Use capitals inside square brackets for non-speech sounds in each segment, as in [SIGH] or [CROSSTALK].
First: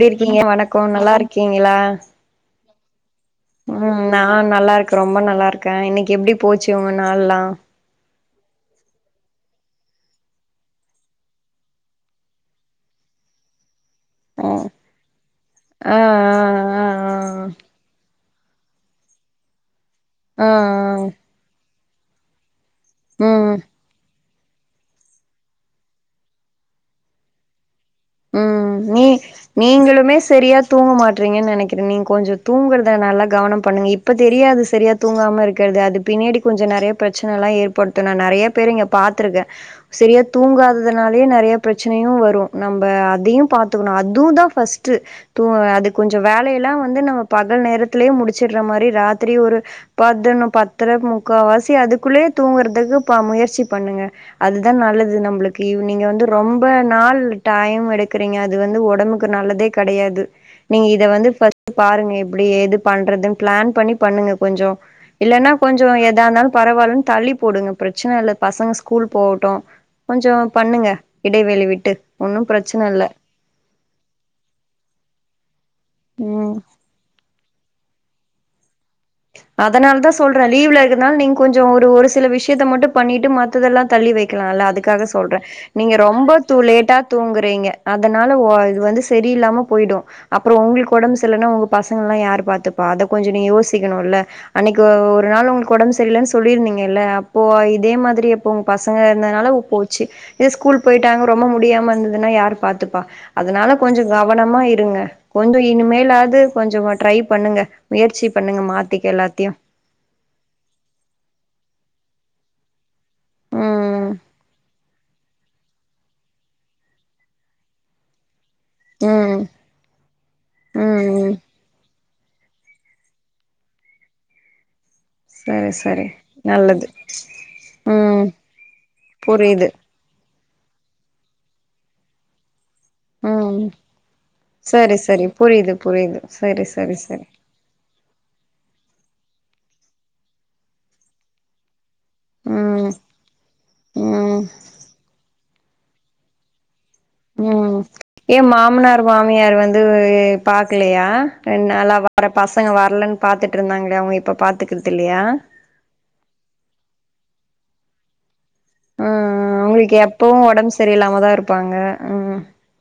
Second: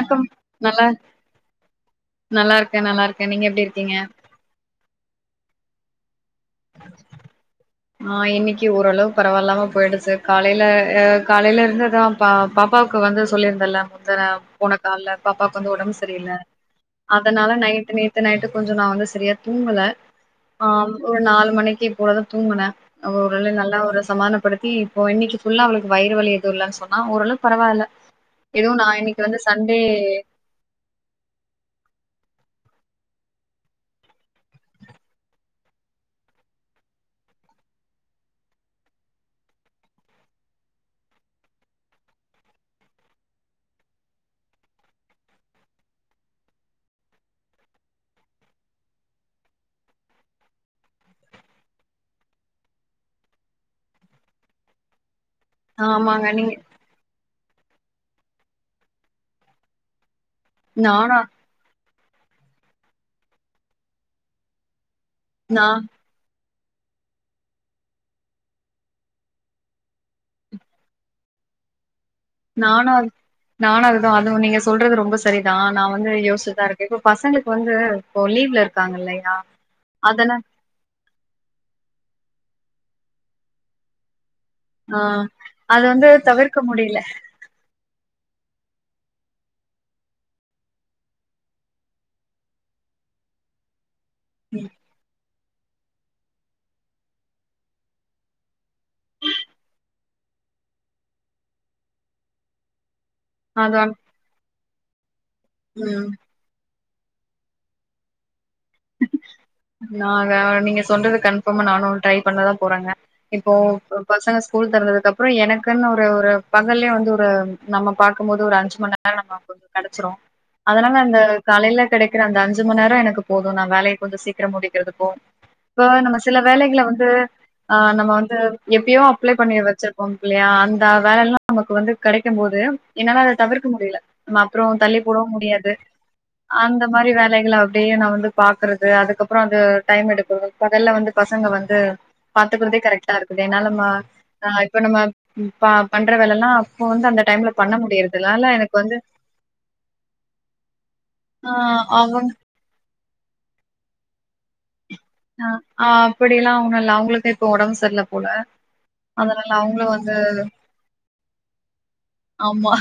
எப்டி இருக்கீங்க வணக்கோ நல்லா இருக்கீங்களா ங்க நல்லார்க் ம் நா நல்லா இருக்க ரொம்ப நல்லா இருக்க இன்னிக் எப்டி போச்சு உங்க நாள்ல்லா ஆ இன்னைக்கு ஓரளவு பரவால்லாம போயிடுச்சு காலையில ஆ காலையில இருந்துதா பா பாப்பாவுக்கு வந்து சொல்லிர்ந்தல்ல ஆ போன கால்ல பாப்பாவுக்கு வந்து ஒடம்பு ஆ சரியில்ல ஆ ஆ அதனால ஆ நைட் நேத் த்து நைட்டு கொஞ்சோ நான் வந்து சரியா தூங்கல ஆ ஒரு நாலு மணிக்கி கூடது தூங்குன அவ ஆ ம் ஒரள நல்ல ஒரு சமான படுத்தி இப்போ இன்னைக்கு ஃபுல்லா அவளுக்கு வயிறு வழி எது இல்லன் சொன்னா ஓரளவுக்கு பரவால உம் நீ நீங்களுமே சரியா தூங்க மாட்றீங்கன்னு நனைக்கிறே நீங் கொஞ்ச தூங்கறதுல நல்ல கவனம் பண்ணுங்க இப்ப தெரியாது சரியா தூங்காம இருக்கிறது அது பின்னடி கொஞ்ச நறைய பிரச்சனல்லா ஏற்படுத்து நா நறையா பேர் இங்க பாத்துருக்கே சரியா தூங்காததுனாலயே நெறைய பிரச்சனையு வரு நம்ப அதையும் பாத்துக்கணு அதுவும் தான் ஃபஸ்ட்டு அது கொஞ்சோ வேலைய எல்லாம் வந்து நம்ம பகல் நேரத்திலயே முடிச்சுட்ற மாரி ராத்திரி ஒரு பதொன்னு பத்திர முக்கா வாசி அதுக்குள்ளயே தூங்குறதுக்கு முயற்சி பண்ணுங்க அதுதான் நல்லது நம்புளுக் ஈவ்னிங் வந்து ஆமாங்க நீங்க ரொம்ப நாள் டயம் எடுக்கிறீங்க அது வந்து ஒடம்புக்கு நல்லதே கெடையாது நீங்க இத நானு வந்து பஸ் பாருங்க இப்டி ஏது பண்றதுன் ப்ளேன் பண்ணி பண்ணுங்க கொஞ்சோ இல்லன்னா நா கொஞ்சோ எதானாலு பரவாயில்லன்னு தள்ளி போடுங்க பிரச்சன இல்ல பசங்க ஸ்கூல் போகட்டும் கொஞ்சோ பண்ணுங்க இடைவெளி விட்டு ஒன்னு பிரச்சன நானும் அ இல்ல நானும் அதுதான் அதுவும் நீங்க சொல்றது ரொம்ப செரிதான் நான் வந்து ம் யோஸ்ச்டுதான் இருக்கேன் இப்ப பசங்க வந்து இப்ப லீ்வ்ல இருக் அதனால தான் சொல்றேன் லீவ்ல இருக்கனால நீங்க கொஞ்சோ ஒரு ஒருஸ் சில விஷயத்த மட்டு பண்ணிட்டு மத்ததெல்லா தள்ளி வை கிளாலே ஆ அதுக்காக சொல்றே அது நீங்க வந்து ரொம்பா டூ தவிர்க்க லேட்டா முடியல தூங்குறீங்க அத் அதனால ஓ இது வந்து செரியில்லாம போய்டு அப்பறோ உங்களுக்கு ஒடம்பு செர்லன உங்க பசங்கல்லா யாரு பாத்துப்பா அத கொஞ்ச நீங்க யோஸ் க்கனுல்ல அன்னிக்கு ஒரு ஒரு நாள் உங்களுக்கு ஒடம்பு செரியில்லன்னு சொல்லிருந்தீங்கல்ல அப்போ இதே மாதிரி இப்போ உங்க பசங்க இருந்ததுனால போச்சு இதே ஸ்கூல் போயிட்டாங்க ரொம்ப முடியாம இருந்ததுனா யாரு பாத்துப்பா அதுனால அதா கொஞ்ச கவனமா இர் இருங்க கொஞ்ச ம் இனிமேலாவது கொஞ்ச மட் ட்ரை பண்ணுங்க முயற்சி பண்ணுங்க மாத்திக்க எல்லாத்தையு நா நீங்க சொல்றது கன்ஃபர்மா நானு ட்ரை பண்ணதா போறங்க இப்போ ம் பசங்க ஸ்கூல் தெறந்ததுக் அதுக்கப்புற எனக்குன்னு ஒரு ஒரு பகல்லே வந்து ஒரு நம்ம பாக்கும் போது ஒரு அந்த அஞ்சு மண் நேரம் ம் ம் நமக்கு கெடைச்சிரும் அதனால அந்த ம் காலையில கெடைக்கிற அந்த அஞ்சு மண் நேர எனக்கு போது நா வேலைய கொஞ்ச சீக்கிர முடி கறதுக்கு சரி இப்ப சரி நம்ம சில வேலைகள நல்லது வந்து ஹ நம்ம ம் வந்து எப்பயோ அப்ளை பண்ணி புரியுது வச்சிருப்போ இல்லையா அந்த வேலைலா எல்லா நமக்கு வந்து கெடைக்கும் போது என்னால அத ம் தவிர்க்க முடியல நா அப்புற சரி தள்ளி சரி போடவு முடியாது புரியுது புரியுது சரி அந்த சரி மாதிரி சரி வேலைகள அப்படியே நா வந்து பாக்கறது அதுக்கப்புற அது டைம் எடுக்கறது முதெல்ல வந்து பசங்க வந்து பாத்துக்கறதே ம் கரெக்ட்டா இருக்குது என்னால நம்ம ம் ஆஹ் இப்ப நம்ம ப பண்ற வேல எல்லா உம் ஏ வந்து மாமனார் மாமியார் வந்து பாக்கலையா ஆ ரெண்டு நாளா அவங்க வர பசங்க வரலன்னு பாத்துட்டு இருந்தாங்களே அவங்க இப்ப பாத்துக்கற ஆஹ் அப்படி எல்லா ஒண்ணுமில்ல அவங்களுக்கே இப்ப ஒடம்பு தெர்ல போல அதனால ஹம் அவங்களு அவங்களுக்கு வந்து எப்பவு ஒடம்பு சரியில்லாம தா இருப்பாங்க உம் ஆமா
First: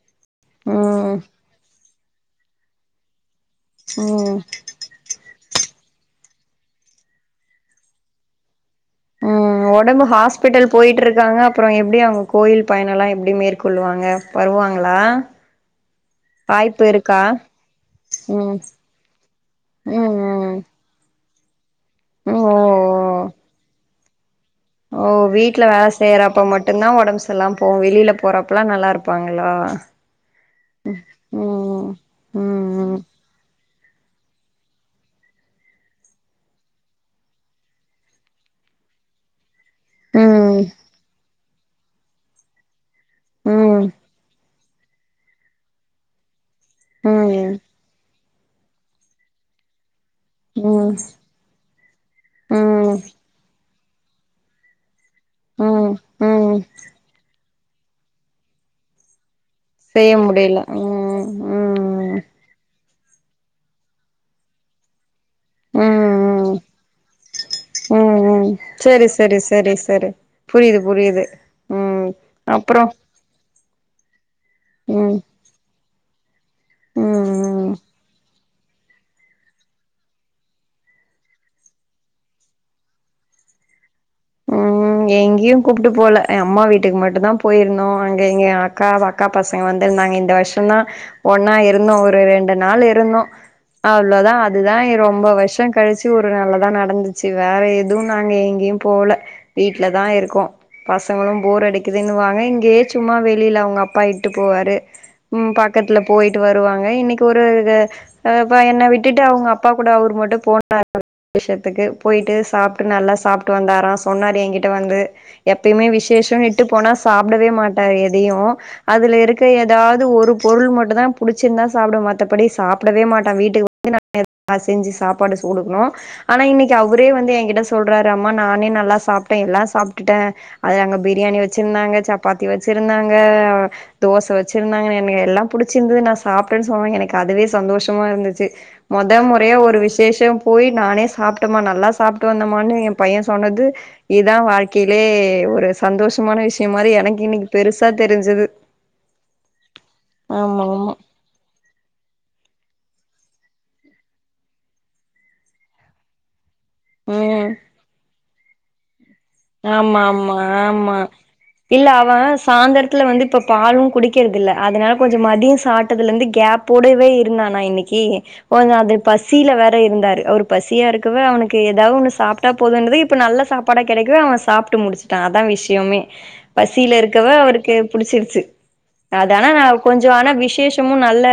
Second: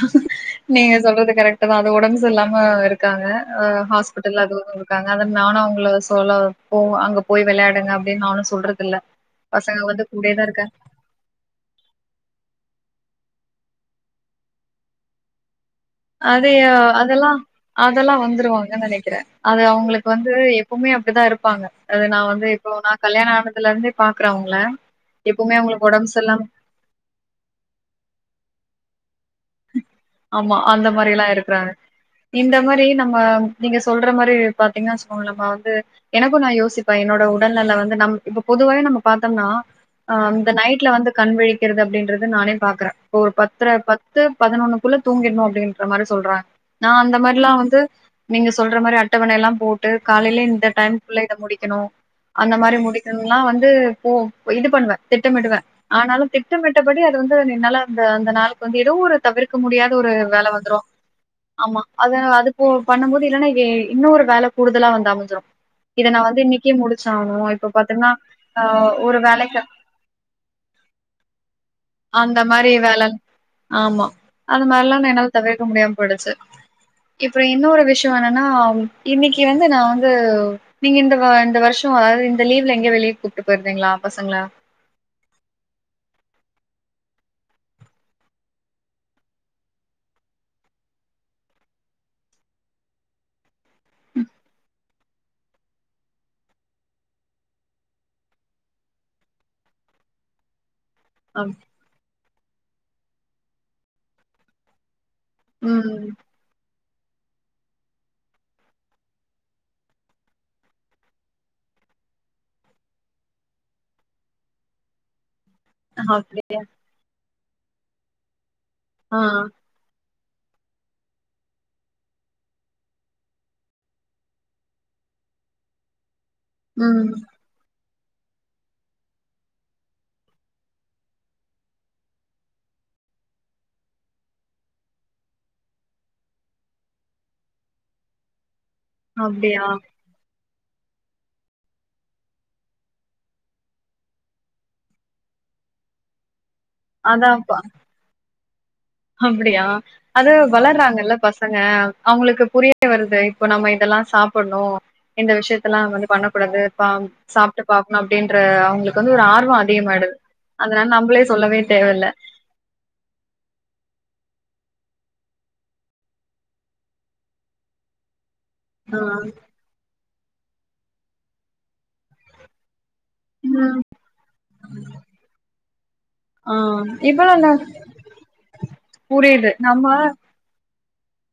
நீங்க சொல்றது கரெக்ட் தா அது உடம்பு சரி இல்லாம இருக்காங்க ஹ ஹாஸ்பிட்டல் ம் அதுவு இருக்காங்க அதா நானு அவங்கள சொல்ல போ அங்க போய் விளையாடுங்க அப்படின்னு நானு சொல்றது இல்ல உம் பசங்க வந்து ஒடம்பு கூடயேதா இருக்க ஹாஸ்பிட்டல் போயிட்டு இருக்காங்க அப்புற எப்படி அவங்க கோயில் பயண எல்லா எப்படி மேற்கொள்ளுவாங்க வருவாங்களா அதைய வாய்ப்பு இருக்கா அதெல்லா அதெல்லா ம் வந்துருவாங்கன்னு நெனைக்கிறே அது அவங்களுக்கு ம் வந்து ம் ம் எப்பவுமே அப்படிதா இருப்ப ப்பாங்க அது நா வந்து ஓ இப்போ நா கல்யாண ஆனதுல இருந்து ஓ வீட்டுல வேலை உடம்பு செய்யறப்ப சரியில்லாம மட்டும் தான் உடம்புசெரியில்லாம போகும் வெளியில போறப்பல்லா நல்லா இருக் ஆமா அந்த மாரில்லா இருக்குறாங்க ம் இந்த மாரி ம் நம்ம நீங்க சொல்ற மாரி பாத்தீங்க வச்சுக்கோங்களே நம்ம வந்து எனக்கு நா யோசிப்ப என்னோட உடல்நல வந்து நம் இப்ப பொதுவாவே நம்ம பாத்தொம்னா அ ம் அந்த ம் நைட்ல வந்து கண்விழி கிறது அப்டின்றது நானே பாக்குற ஒரு பத்துர ம் பத் து பதினொன்னுக்குள்ள தூங்கிட்னு அப்டின்ற மாரி சொல்றாங் நா அந்த மாரிலா வந்து நீங்க சொல்ற மாரி அட்டவணயெல்லா போட் டு காலைல இந்த ம் டைம்குள்ள இத முடிக்கணு அந்த மாரி ம் முடிக்கெனுனா வந்து ஓ இது பண்ணுவே திட்டமிடுவே ம் ஆனாலு ம் திட்டமிட்டபடி அது வந் து என்னால அந்த அந்த நாளுக்கு வந்து எ யவ்வுரு தவிர்க்க முடியாத ஒரு செய்ய வேல முடியல வந்துரு ம் ஆமா ம் அத அது போ பண்ணும் போது இல்லன்னா இவே இன்னொரு வேல கூடுதலா வந்து அமஞ்சுரு ம் இத நா வந்து ம் இன்னக்கே முடுச்சாவுணு இப்ப பாத்தன்னா ம் ம் ஆ செரி ஒரு செரி வேலக்க செரி செரி புரியுது புரியுது ம் அந்த மாரி அப்றோ வேல ஆமா அது மார்ல்லா ந ம் என்னால் தவிர்க்க முடியாம் போய்டுச்சு ம் இப்ப ம் இன்னோரு விஷ்யோ என்ன னா அவு இன்னக்கி வந்து நா வந்து நீங்க இந்த வ இந்த வருஷோ அதாது இந்த லீவ்ல எங்யோ வெளிய கூப்ட்டு போயிருந்தீங்ளா உம் எங்யும் கூப்ட்டு போல எ அம்மா வீட் ட்டுக் மட்டுந்தா போயிருந்தோ அங்க எங்கேயே அக்கா அக்கா பசங்க வந்துர்ந்தாங்க இந்த வர்ஷந்தா ஒன்னா இருந்தோ ஒரு ரெண்டு நாள் இருந்தோ அவ்ளோதா அதுதா எ ரொம்ப வர்சோ கழிச்சு ஒரு நல்லதா நடந்துச்சு வேற எதுவு நாங்க எங்யும் போல வீட்ல தா இருக்கோ பசங்களும் அம். போர் அடிக்குது னுவாங்க இங்கே சும்மா வெளில அவுங்க அப்பா இட்டு போவாரு உம் பக்கத்ல ம் போயிட்டு வருவாங் க இன்னைக்கு ஒரு க அபா என்ன விட்டுட்டு அவுங்க அப்பா கூட அவர் மட்டு போனாரு விஷ்யத்துக்கு போயிட்டு சாப்ட்டு நல்லா சாப் ட்டு வந்தாரா சொன்னாரு எங்கிட்ட வந்து எப்பயுமே விஷேஷோ அப்படியா இட்டு போனா சாப் உடவே மாட்டாரு எதையு அதுல ஆ இருக்க ஏதாது ஒரு பொருள் மட்டு தா புடுச்சுர்ந்தா சாப்ட மாட்டபடி சாப்டவே மாட்டா வீட்டுக் வந்து நா [INAUDIBLE] நா செஞ்சு சாப்பாடு சூடுக்ணு ஆனா இன்னக்கி அவுரே ம் வந்து எங்கிட்ட சொல் றமா நானே நல்லா சாப்ட்ட எல்லா சாப்ட்டுட்ட அது அங்க பிரியாணி வச்சுர்ந்தாங்க சப்பாத்தி வச்சிருந்தாங்க தோச வச்சிருந்தாங்க என்ன எல்லா புடுச்சிர்ந்தது நா சாப்ட்டேன் சொல்வு எனக்கு அதுவே சந்தோஷமா இருந்துச்சு மொத மொறையா அப்படியா ஒரு விஷேஷம் போய் நானே சாப்டமா நல்லா சாப்டு வந்தமானு உ பைய சொன்னது இதா வாழ்க்கைலே ஒரு சந்தோஷமான விஷ் விஷய மாரி எனக்கு அதா இன்னிக்கு பெருசா தெரிஞ்சுது அப்டியா அது ஆமா வளறாங்கல பசங்க அவுங்களுகு புரிய புரியவருது இப்போ நம்ம இதெல்லா சாப்பணு இந்த விஷயதலா வந்து பண்ண கூடாது பாவு ம் சாப்டு பாக்கணு அப்டின் ற அவுங்ளுக் ஆமா ஆமா ஆமா நம்பளே சொல்லவே இல்ல தேவல்ல அவன் சாய்ந்தரத்துல வந்து இப்ப பாலும் குடிகறதில்ல அதனால கொஞ்சோ மதியோ சாப்டதுல இருந்தது கேப்போடவே இருந்தனா இன்னகி ஓ அது ஆ பசியில வேற இருந்தாரு அவுர் பசியா இருகவே அவுனுகு ஏதாவ்னு சாப்டா போதுன்னு இப் இப்ப நல்ல சாபாட ம் கெடைக் கு அவ சாப்டு முடுசுடான் அதா விஷயமே ஆ பசில இருகவ இப்பல்லா நா அவருகு புடிச்ருச்சு அதனா புரியுது நா நம்ம கொஞ்சோ ஆனா விசேஷ துமும் நல்ல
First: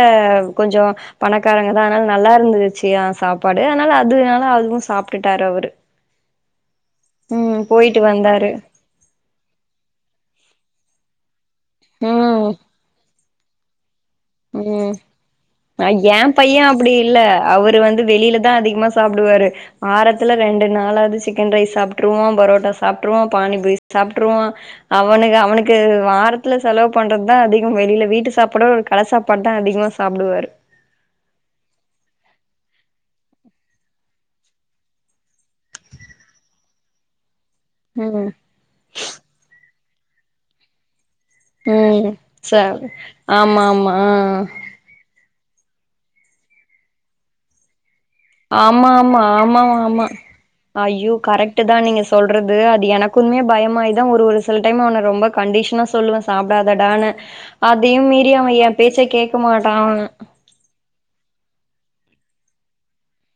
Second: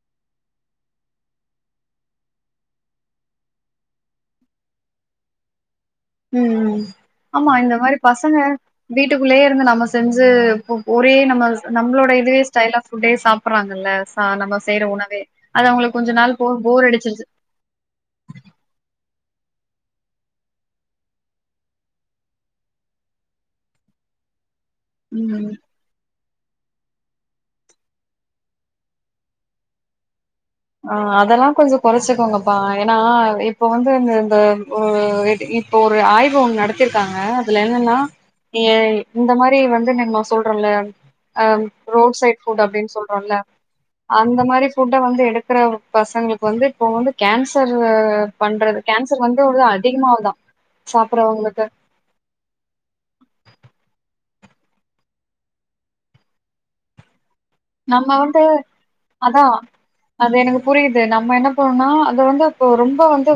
கொஞ்சோ பணக்காரங்கதா அதனால நல்லா இருந்துச்சு சாப்பாடு அதனால அதுனால அதுவு சாப்டுட்டாரு அவரு உம் உம் ஆமா ம் இந்த மாரி போயிட்டு பசங்க வந்தாரு வீட்டுகுள்ளயே இருந்து நம்ம செஞ்சு போ ஒரே நம்ம நம்மளோட இதயே ஸ்டைல் ஆஃப் ஃபுட்டயே சாப் ப்பறாங்கல்ல அ ஏ நாள் போ பைய போர் அப்டி இல்ல அடிச்சிருச்சு அவரு வந்து வெளில தா அதிகமா சாப்டுவாரு வாரத்துல ரெண்டு நாளாது சிக்கன் ரைஸ் சாப்ட்ருவோ பொரோட்டா சாப்ட்ருவோ பானிபூரி சாப்ட்ருவோ அவனுக ம் அவுனுக்கு வார த்துல செலவு பண்ற தா அதிகோ வெளில வீட்டு சாப்பட்ரு கட சாப்பாட் தா அதிகமா சாப்டுவாரு ஆஹ் அதல்லா கொஞ்சோ கொறச்சுகோங்கப்பா ஏனா இப்ப வந்து இந்த இந்த ஒரு [UNINTELLIGIBLE] இப்ப ஒரு ஆய்வு ஒன்னு நடத்திருக்காங்க துல என்னனா ம் இய இந்த மாரி வந்து ந ம்ம சொல்றோல்ல அ ம் ரோட் ச சைட்ஃபுட் அப்டினு சொல்றோல்ல ஆமா ஆமா ஆ அந்த மாரி ஃபுட்ட வந்து எடுத் க்கற பசங்களுக் வந்து இப்போ வந்து கேன்சரு ஆமா ஆமா ஆமா ஆமா ஐயோ கரெக்ட்டு சாப்புறவங்களுக்கு தா நீங்க சொல்றது அது எனக்குமே பயமாயி தா ஒரு ஒரு சில டைம் அவன ரொம்ப கண்டிஷ்னா சொல்லுவே சாப்டாதடான்னு அதயு நம்ம மீறி வந்து அவ எ பேச்ச கேக்க அதா மாட்டா அவ ப்பனா அத வந்து அப்ப ரொம்ப வந்து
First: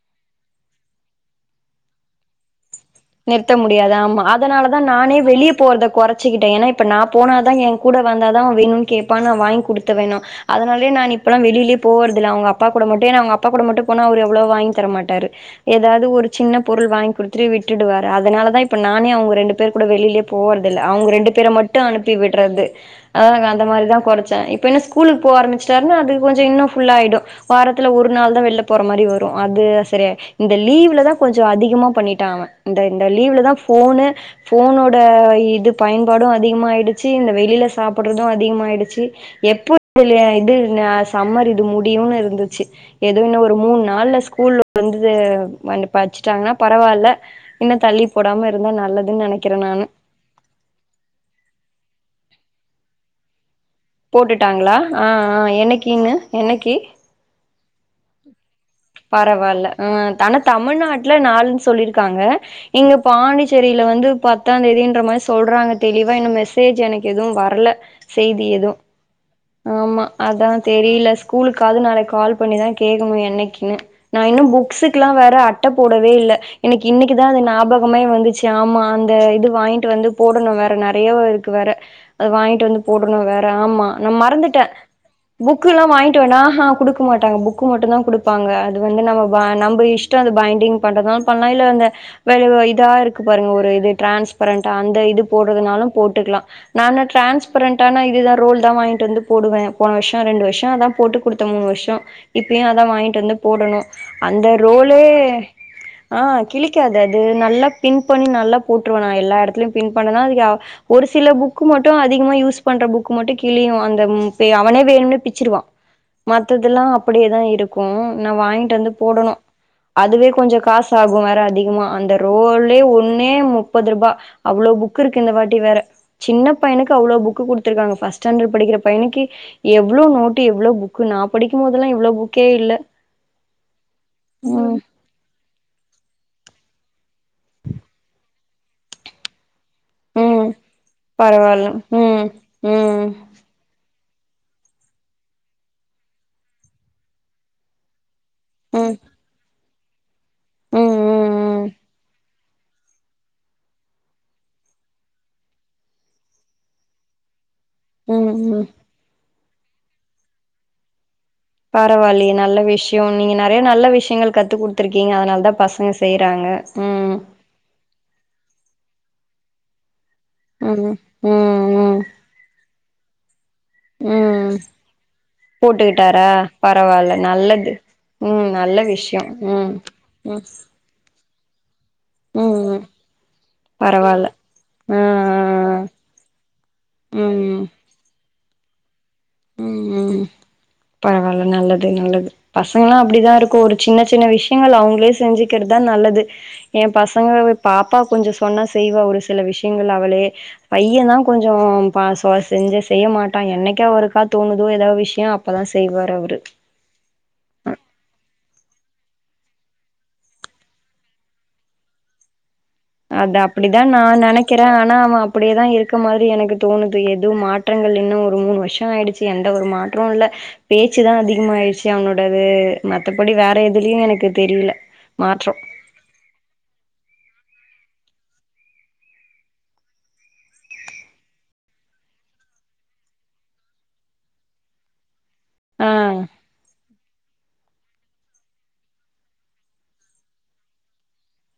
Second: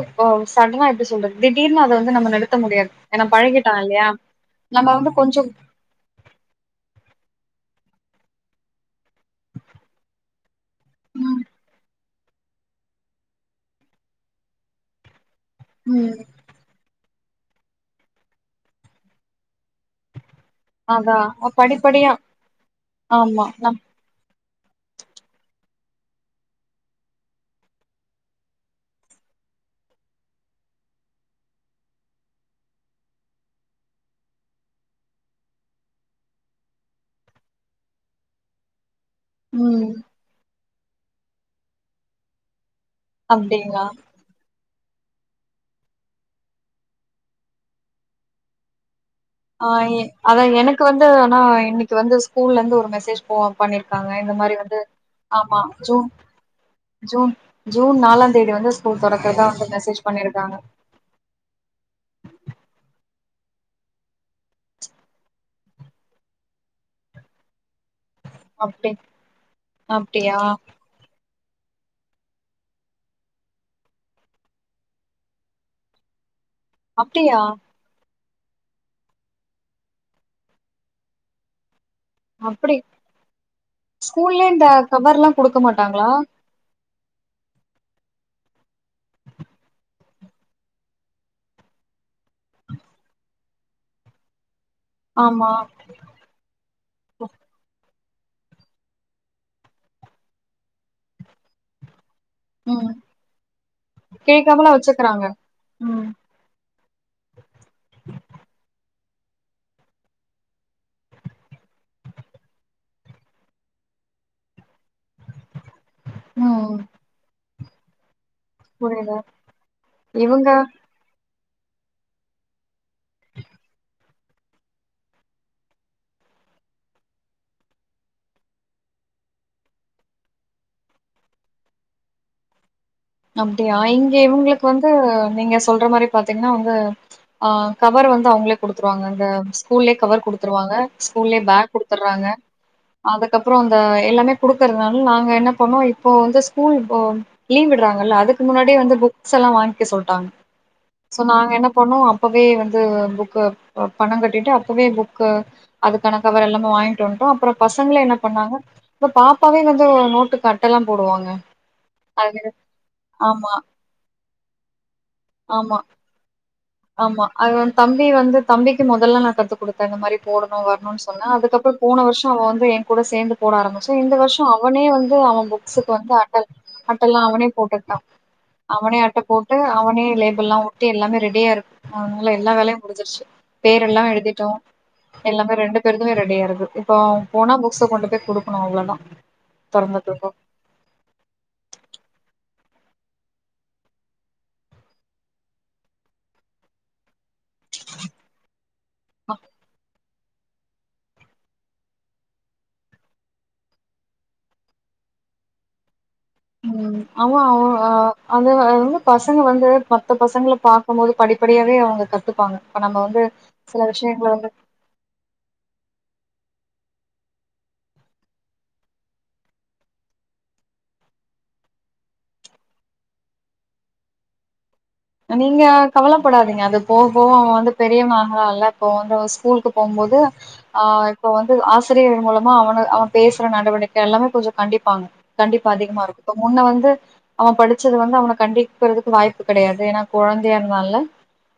சடனா எப்டி சொல்றது திடீர்னு அத வந்து நம்ம நிறுத்த முடியாது ஏன்னா நிறுத்த பழகிட்டா முடியாது இல்லையா ஆமா அதனாலதா நம்ம வந்து நானே கொஞ்சோ வெளியே போறத கொறச்சுகிட்டே ஏனா இப்ப நா போனாதா எ கூட வந்தாதா அவன் வேணுன்னு கேப்பாணு நா வாங்கி குடுத்துர்றேணா அதனாலே நான் ம் இப்பல்லா வெளிலே போறது அதல அவுங்க அப்பா கூட மட்டு ஏனா அவுங்க அப்பா கூட மட்டு போனா அவரு அவ்ளோவா வாங்கி தர மாட்டாரு ஏதாது ம் ஒரு சின்ன பொருள் வாங்கி் குடுத் திவிட் டுவாரு அதனாலதா இப்ப நானே அவுங்க ரெண்டு பேர் கூட வெளிலயே போறதில்ல அவுங்க அதா ரெண்டு பேர மட்டு படிப்படியா அனுப்பி விட்றது அ ஆமா ஹ அந்த நம் மாரிதா கொறச்சே இப் இப்ப என்ன ஸ்கூலுக்கு போக ஆரம்பச்சுட்டாருன்னா அது கொஞ்சோ இன்னோ ஃபுல்லா ஆயிடோ வாரத்துல ஒரு நாள்தா வெளில போற மாரி வரு அது சரியாயி இந்த லீவ்லதா கொஞ்சோ அதிகமா பண்ணிட்டா அவ இந்த இந்த லீவுலதா ஃபோனு ஃபோனோட இது பயன்பாடு அதிகமாகிடுச்சி இந்த வெளில சாப்புட்றது அதிகமாயிடுச்சி எப்பத் ம் [UNINTELLIGIBLE] இது நா அஸ் சம்மர் இது முடியுன்னு இருந்துச்சு எதுவு இன்னோ ஒரு மூண் அப்டிங்களா நாள்ல ஃஸ்கூல் வந்துதே வந்து பர்ச்சிட்டாங்க பரவால இன்னோ தள்ளி போடாம இருந்தா நல்லது ஆ எ அதா எனக்கு வந்து நாஇன்னைக்கி வந்து ஸ்கூ ஸ்கூலந்து ஒரு மெசேஜ் போவாகு போட்டுட்டாங்களா ஆஹ் ஆஹ் ஜூன் என்னகிங்க என்னக்கி ஜூன் ஜூன் நாலாந்தேதி வந்து ஸ்கூ பரவால அ ஆனா தமிழ்நாட்டுல நாளு சொல்லிருக்காங்க இங்கப் பாண்டிச்சேரியில வந்து பத் எட்டாந்தேதின்ற மாரி சொல்றாங்க தெளிவா இன்னு மெசேஜ் எனக்கு எதுவு வரல செய்தி எதுவு அப்டி ஆமா அப்டியா அதா தெரியில ஸ்கூலுக்காவது நாளைக் கால் பண்ணிதா கேக்ணு என்னக்கினு நா இன்னு புக்ஸுக்குலா வேற அட்ட போடவே இல்ல எனக்கு இன்னிக்குதா அது அப்டியா ஞாபகமே வந்துச் ஆமா அந்த இது வாங்கிட்டு வந்து போடணு வேற நெறையா இருக்கு வேற அது வாயின்டு அப்டி வந்து போடணு வேற ஆமா ந ஸ்கூல்லே மறந்துட்ட இந்த கவர்ல்லா குடுக்க புக்கு லா மாட்டாங்களா வாங்கிடோனா ஹாஹ குடுக்க மாட்டாங்க புக்கு மட்டுதா டுப் ப்பாங்க அது வந்து நம்ப வனா நம்ப இஷ்டோ இந்த பைன்டிங் பண்றதா பன்லா இல்ல இந்ந ஹ மேல இதா இருக்கு பாருங்க ஒரு இது ஃட்ரான்பரென்ட் அந்த இது ஆமா போடுறதுனாலு போட்டுக்கலா நான ஃட்ரான்ஸ்பரண்ட் [UNINTELLIGIBLE] இதுதா ரூல் தா வாயின்டு வந்து போடுவே போன வர்ஷோ ரெண்டு வர்ஷோ அதா போட்டு குடுத்தே மூணு வர்ஷோ இப்யு அதா ம் வாயின்டு வந்து போடணோ அந்த கேக்காமலா ரோலே வச்சுக்கறாங்க ம் ஆ கிழிக்காது அது நல்லா பின் பண்ணி நல்லா போட் ட்ருவ நா எல்லா இடத்துலையு பின் பண்ணுனா ஒரு சில புக்கு மட்டு அதிகமா யூஸ் பண்ற புக்கு மட்டு கி கிளியும் [UNINTELLIGIBLE] அந்த பே இவனே வேணும்னு பிச்சிருவான் ம் மத்ததெல்லாம் அப்டியேதான் இருக்கூ ம் [UNINTELLIGIBLE] நா வாங்கிட்டு வந்து புரியுது போடணு அதுவே இவங்க கொஞ்சோ காசு ஆகும் வேற அதிகமா அந்த ரோலே ஒன்னே முப்பது ரூபா அவ்ளவு புக் இருக்கு இந்த வாட்டி வேற சின்ன பையனுக்கு அவ்ளவு புக்கு கொடுத்தருக்காங்க ஃபர்ஸ்ட் ஸ்டாண்டர்ட் படிக்கிற பையனுக்கு எவ்ளோ நோட்டு் எவ்ளோ புக்கு நா படிக்கும்போதெல்லா இவ்ளோ புக்கே இல்ல அப்டியா இங்க இவங்களுக்கு ம் வந்து நீங்க சொல்ற மாரி பாத்தீங்கன்னா வந்து ஆஹ் கவர் வந்து அவங்களே குடுத்துருவாங்கங்க ஸ்கூல்லையே கவர் ம் கொடுத்துருவாங்க ஸ்கூல்லையே பரவால்ல பேக் குடுத்துடுறாங்க ம் ம் அதுக்கப்பறோ அந்த எல்லாமே கொடுத்துடறாங்க நாங்க என்ன பண்ணோம் இப்போ வந்து ஸ்கூல் லீவ் விடுறாங்க அதுக் முன்னாடி ம் ம் வந்து புக்ஸ் எல்லாம் வாங்க சொல்டாங்க நாங்க ம் ம் என்ன பண்ணோ அப்பவே வந்து பணம் கட்டிட்டு அப்பவே புக் அதுக்கான கவர் எல்லாம வாங்கிட்டு வந்து அப்பறோ பசங்கள என்ன ம் பண்ணாங்க ம் இப்ப பாப் அப்பாவே வந்து நோட்டுக்கு அட்டலா போடுவாங்க பரவாயில்லையே அது நல்ல விஷ்யோ நீங்க ஆமா, நெறைய நல்ல விஷயங்கள் கத்துக்குடுத் கொடுத்து இருக்கீங்க அதனால தான் ஆமா. பசங்க செய்றாங்க ம் ஆமா அது தம்பி வந்து தம்பிக்கு முதல்ல நான் கத்து கொடுத்தேன் இந்த மாதிரி போடணு ம் வரணும்னு சொன்ன அதுக்கப்பறோ போன ம் வருஷோ அவன் வந்து என் கூட சேர்ந்து போட ஆரம்பிச்ச இந்த ம் வருஷம் ம் அவனே வந்து அவன் புக்ஸ்க்கு வந்து போட்டுக்கிட்டாரா அட்டல் பரவால்ல அட்டல்ல்லாம் அவனே நல்லது போட்டுட்டான் ம் நல்ல அவனே விஷ்யோ அட்டை போட்டு ம் அவனே ம் லேபிள் எல்லாம் ஒட்டி எல்லாமே ரெடி டிய அதனால எல்லா ம் வேலையும் ம் முடிஞ்சிருச்சு பேர் எல்லாமே பரவால்ல எடுதிட்டோம் ஆ எல்லாமே ரெண்டு ஆ பேருதுமே ரெடியா இருக்கு இப்போ போனா ம் புக்ஸ் கொண்டு போய் குடு அவ்ளோதான் ம் ம் தொறந்ததுக்கு. பரவால்ல நல்லது நல்லது பசங்கல்லா அப்டிதான் இருக்கூ ஒரு சின்ன சின்ன விஷயங்கள் அவுங்களே செஞ்சுக்கிறதுதான் நல்லது என் பசங்க பாப்பா கொஞ்சோ சொன்னா செய்வ ஒரு சில விஷயங்கள் அவளே பையன் தான் கொஞ்சோ பாசுவா செஞ்ச செய்ய மாட்டான் என்னைக்கு அவரு தோணுதோ ஏதாவது விஷயோ அப்பதான் செய்வார் அவர் உம் அவ அவ அது வந்து பசங்க வந்து மத்த பசங்கள பார்கக்கும்போது படிப்படியாவே அவங்க கத்துப்பாங்க நம்ம வந்து அது சில அப்பிடிதான் நா விஷயங்கள வந்து நெனைக்கிறே ஆனா அவ அப்பிடியேதா இருக்க மாரி எனக்கு தோணுது எதுவு மாற்றங்கள் இன்னு ஒரு மூணு வர்ஷோ ஆயிடுச்சி எந்த ஒரு மாற்றோ இல்ல பேச்சுதா அதிகம் ஆயிடுச்சு அவனோடது மத்தபடி வேற எதுலியு எனக்கு தெரில அ மாற்றோ நீங்க கவலப்படாதீங்க அது போவ போவ அவ வந்து பெரியவனாகராளே அப்போ வந்து அ ஸ்கூலுக்கு போம்போது ஆ இப்ப வந்து ஆசிரியர்கள் மூலமா அவனு அவ பேசுற நடவடிக்கை எல்லாமே கொஞ்ச கண்டிப்பாங்க கண்டிப்பு ஆ அதிகமா இருக்கோ முன்ன வந்து அவ படிச்சது வந்து அவன கண்டிக்கிறதுக்கு வாய்ப்பு கெடையாது தேனா கொழந்தையா இந்தான்லே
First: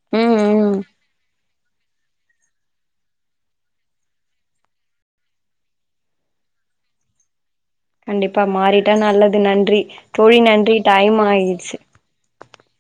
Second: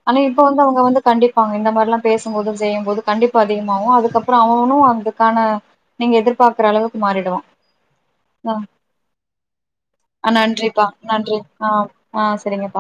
ஆனா ம் இப்ப வந்து ம் அவுங்க வந்து கண்டிப்பாங்க இந்த மா ல்லா பேசும்போதும் செய்யும்போது கண்டிப்பு அதிகமாவோ அதுக்கப்பறோ அவவனு அதுக்கான நீங்க எதிர்பாக்கற அளவுக்கு மாறிடுவா கண்டிப்பா மாறிட்டா நல்லது நன்றி ஆ தோழி நன்றி நன்றிப்பா நன்றி ஆ டைம்மாயீர்ச்சி ஆ சரிங்கப்பா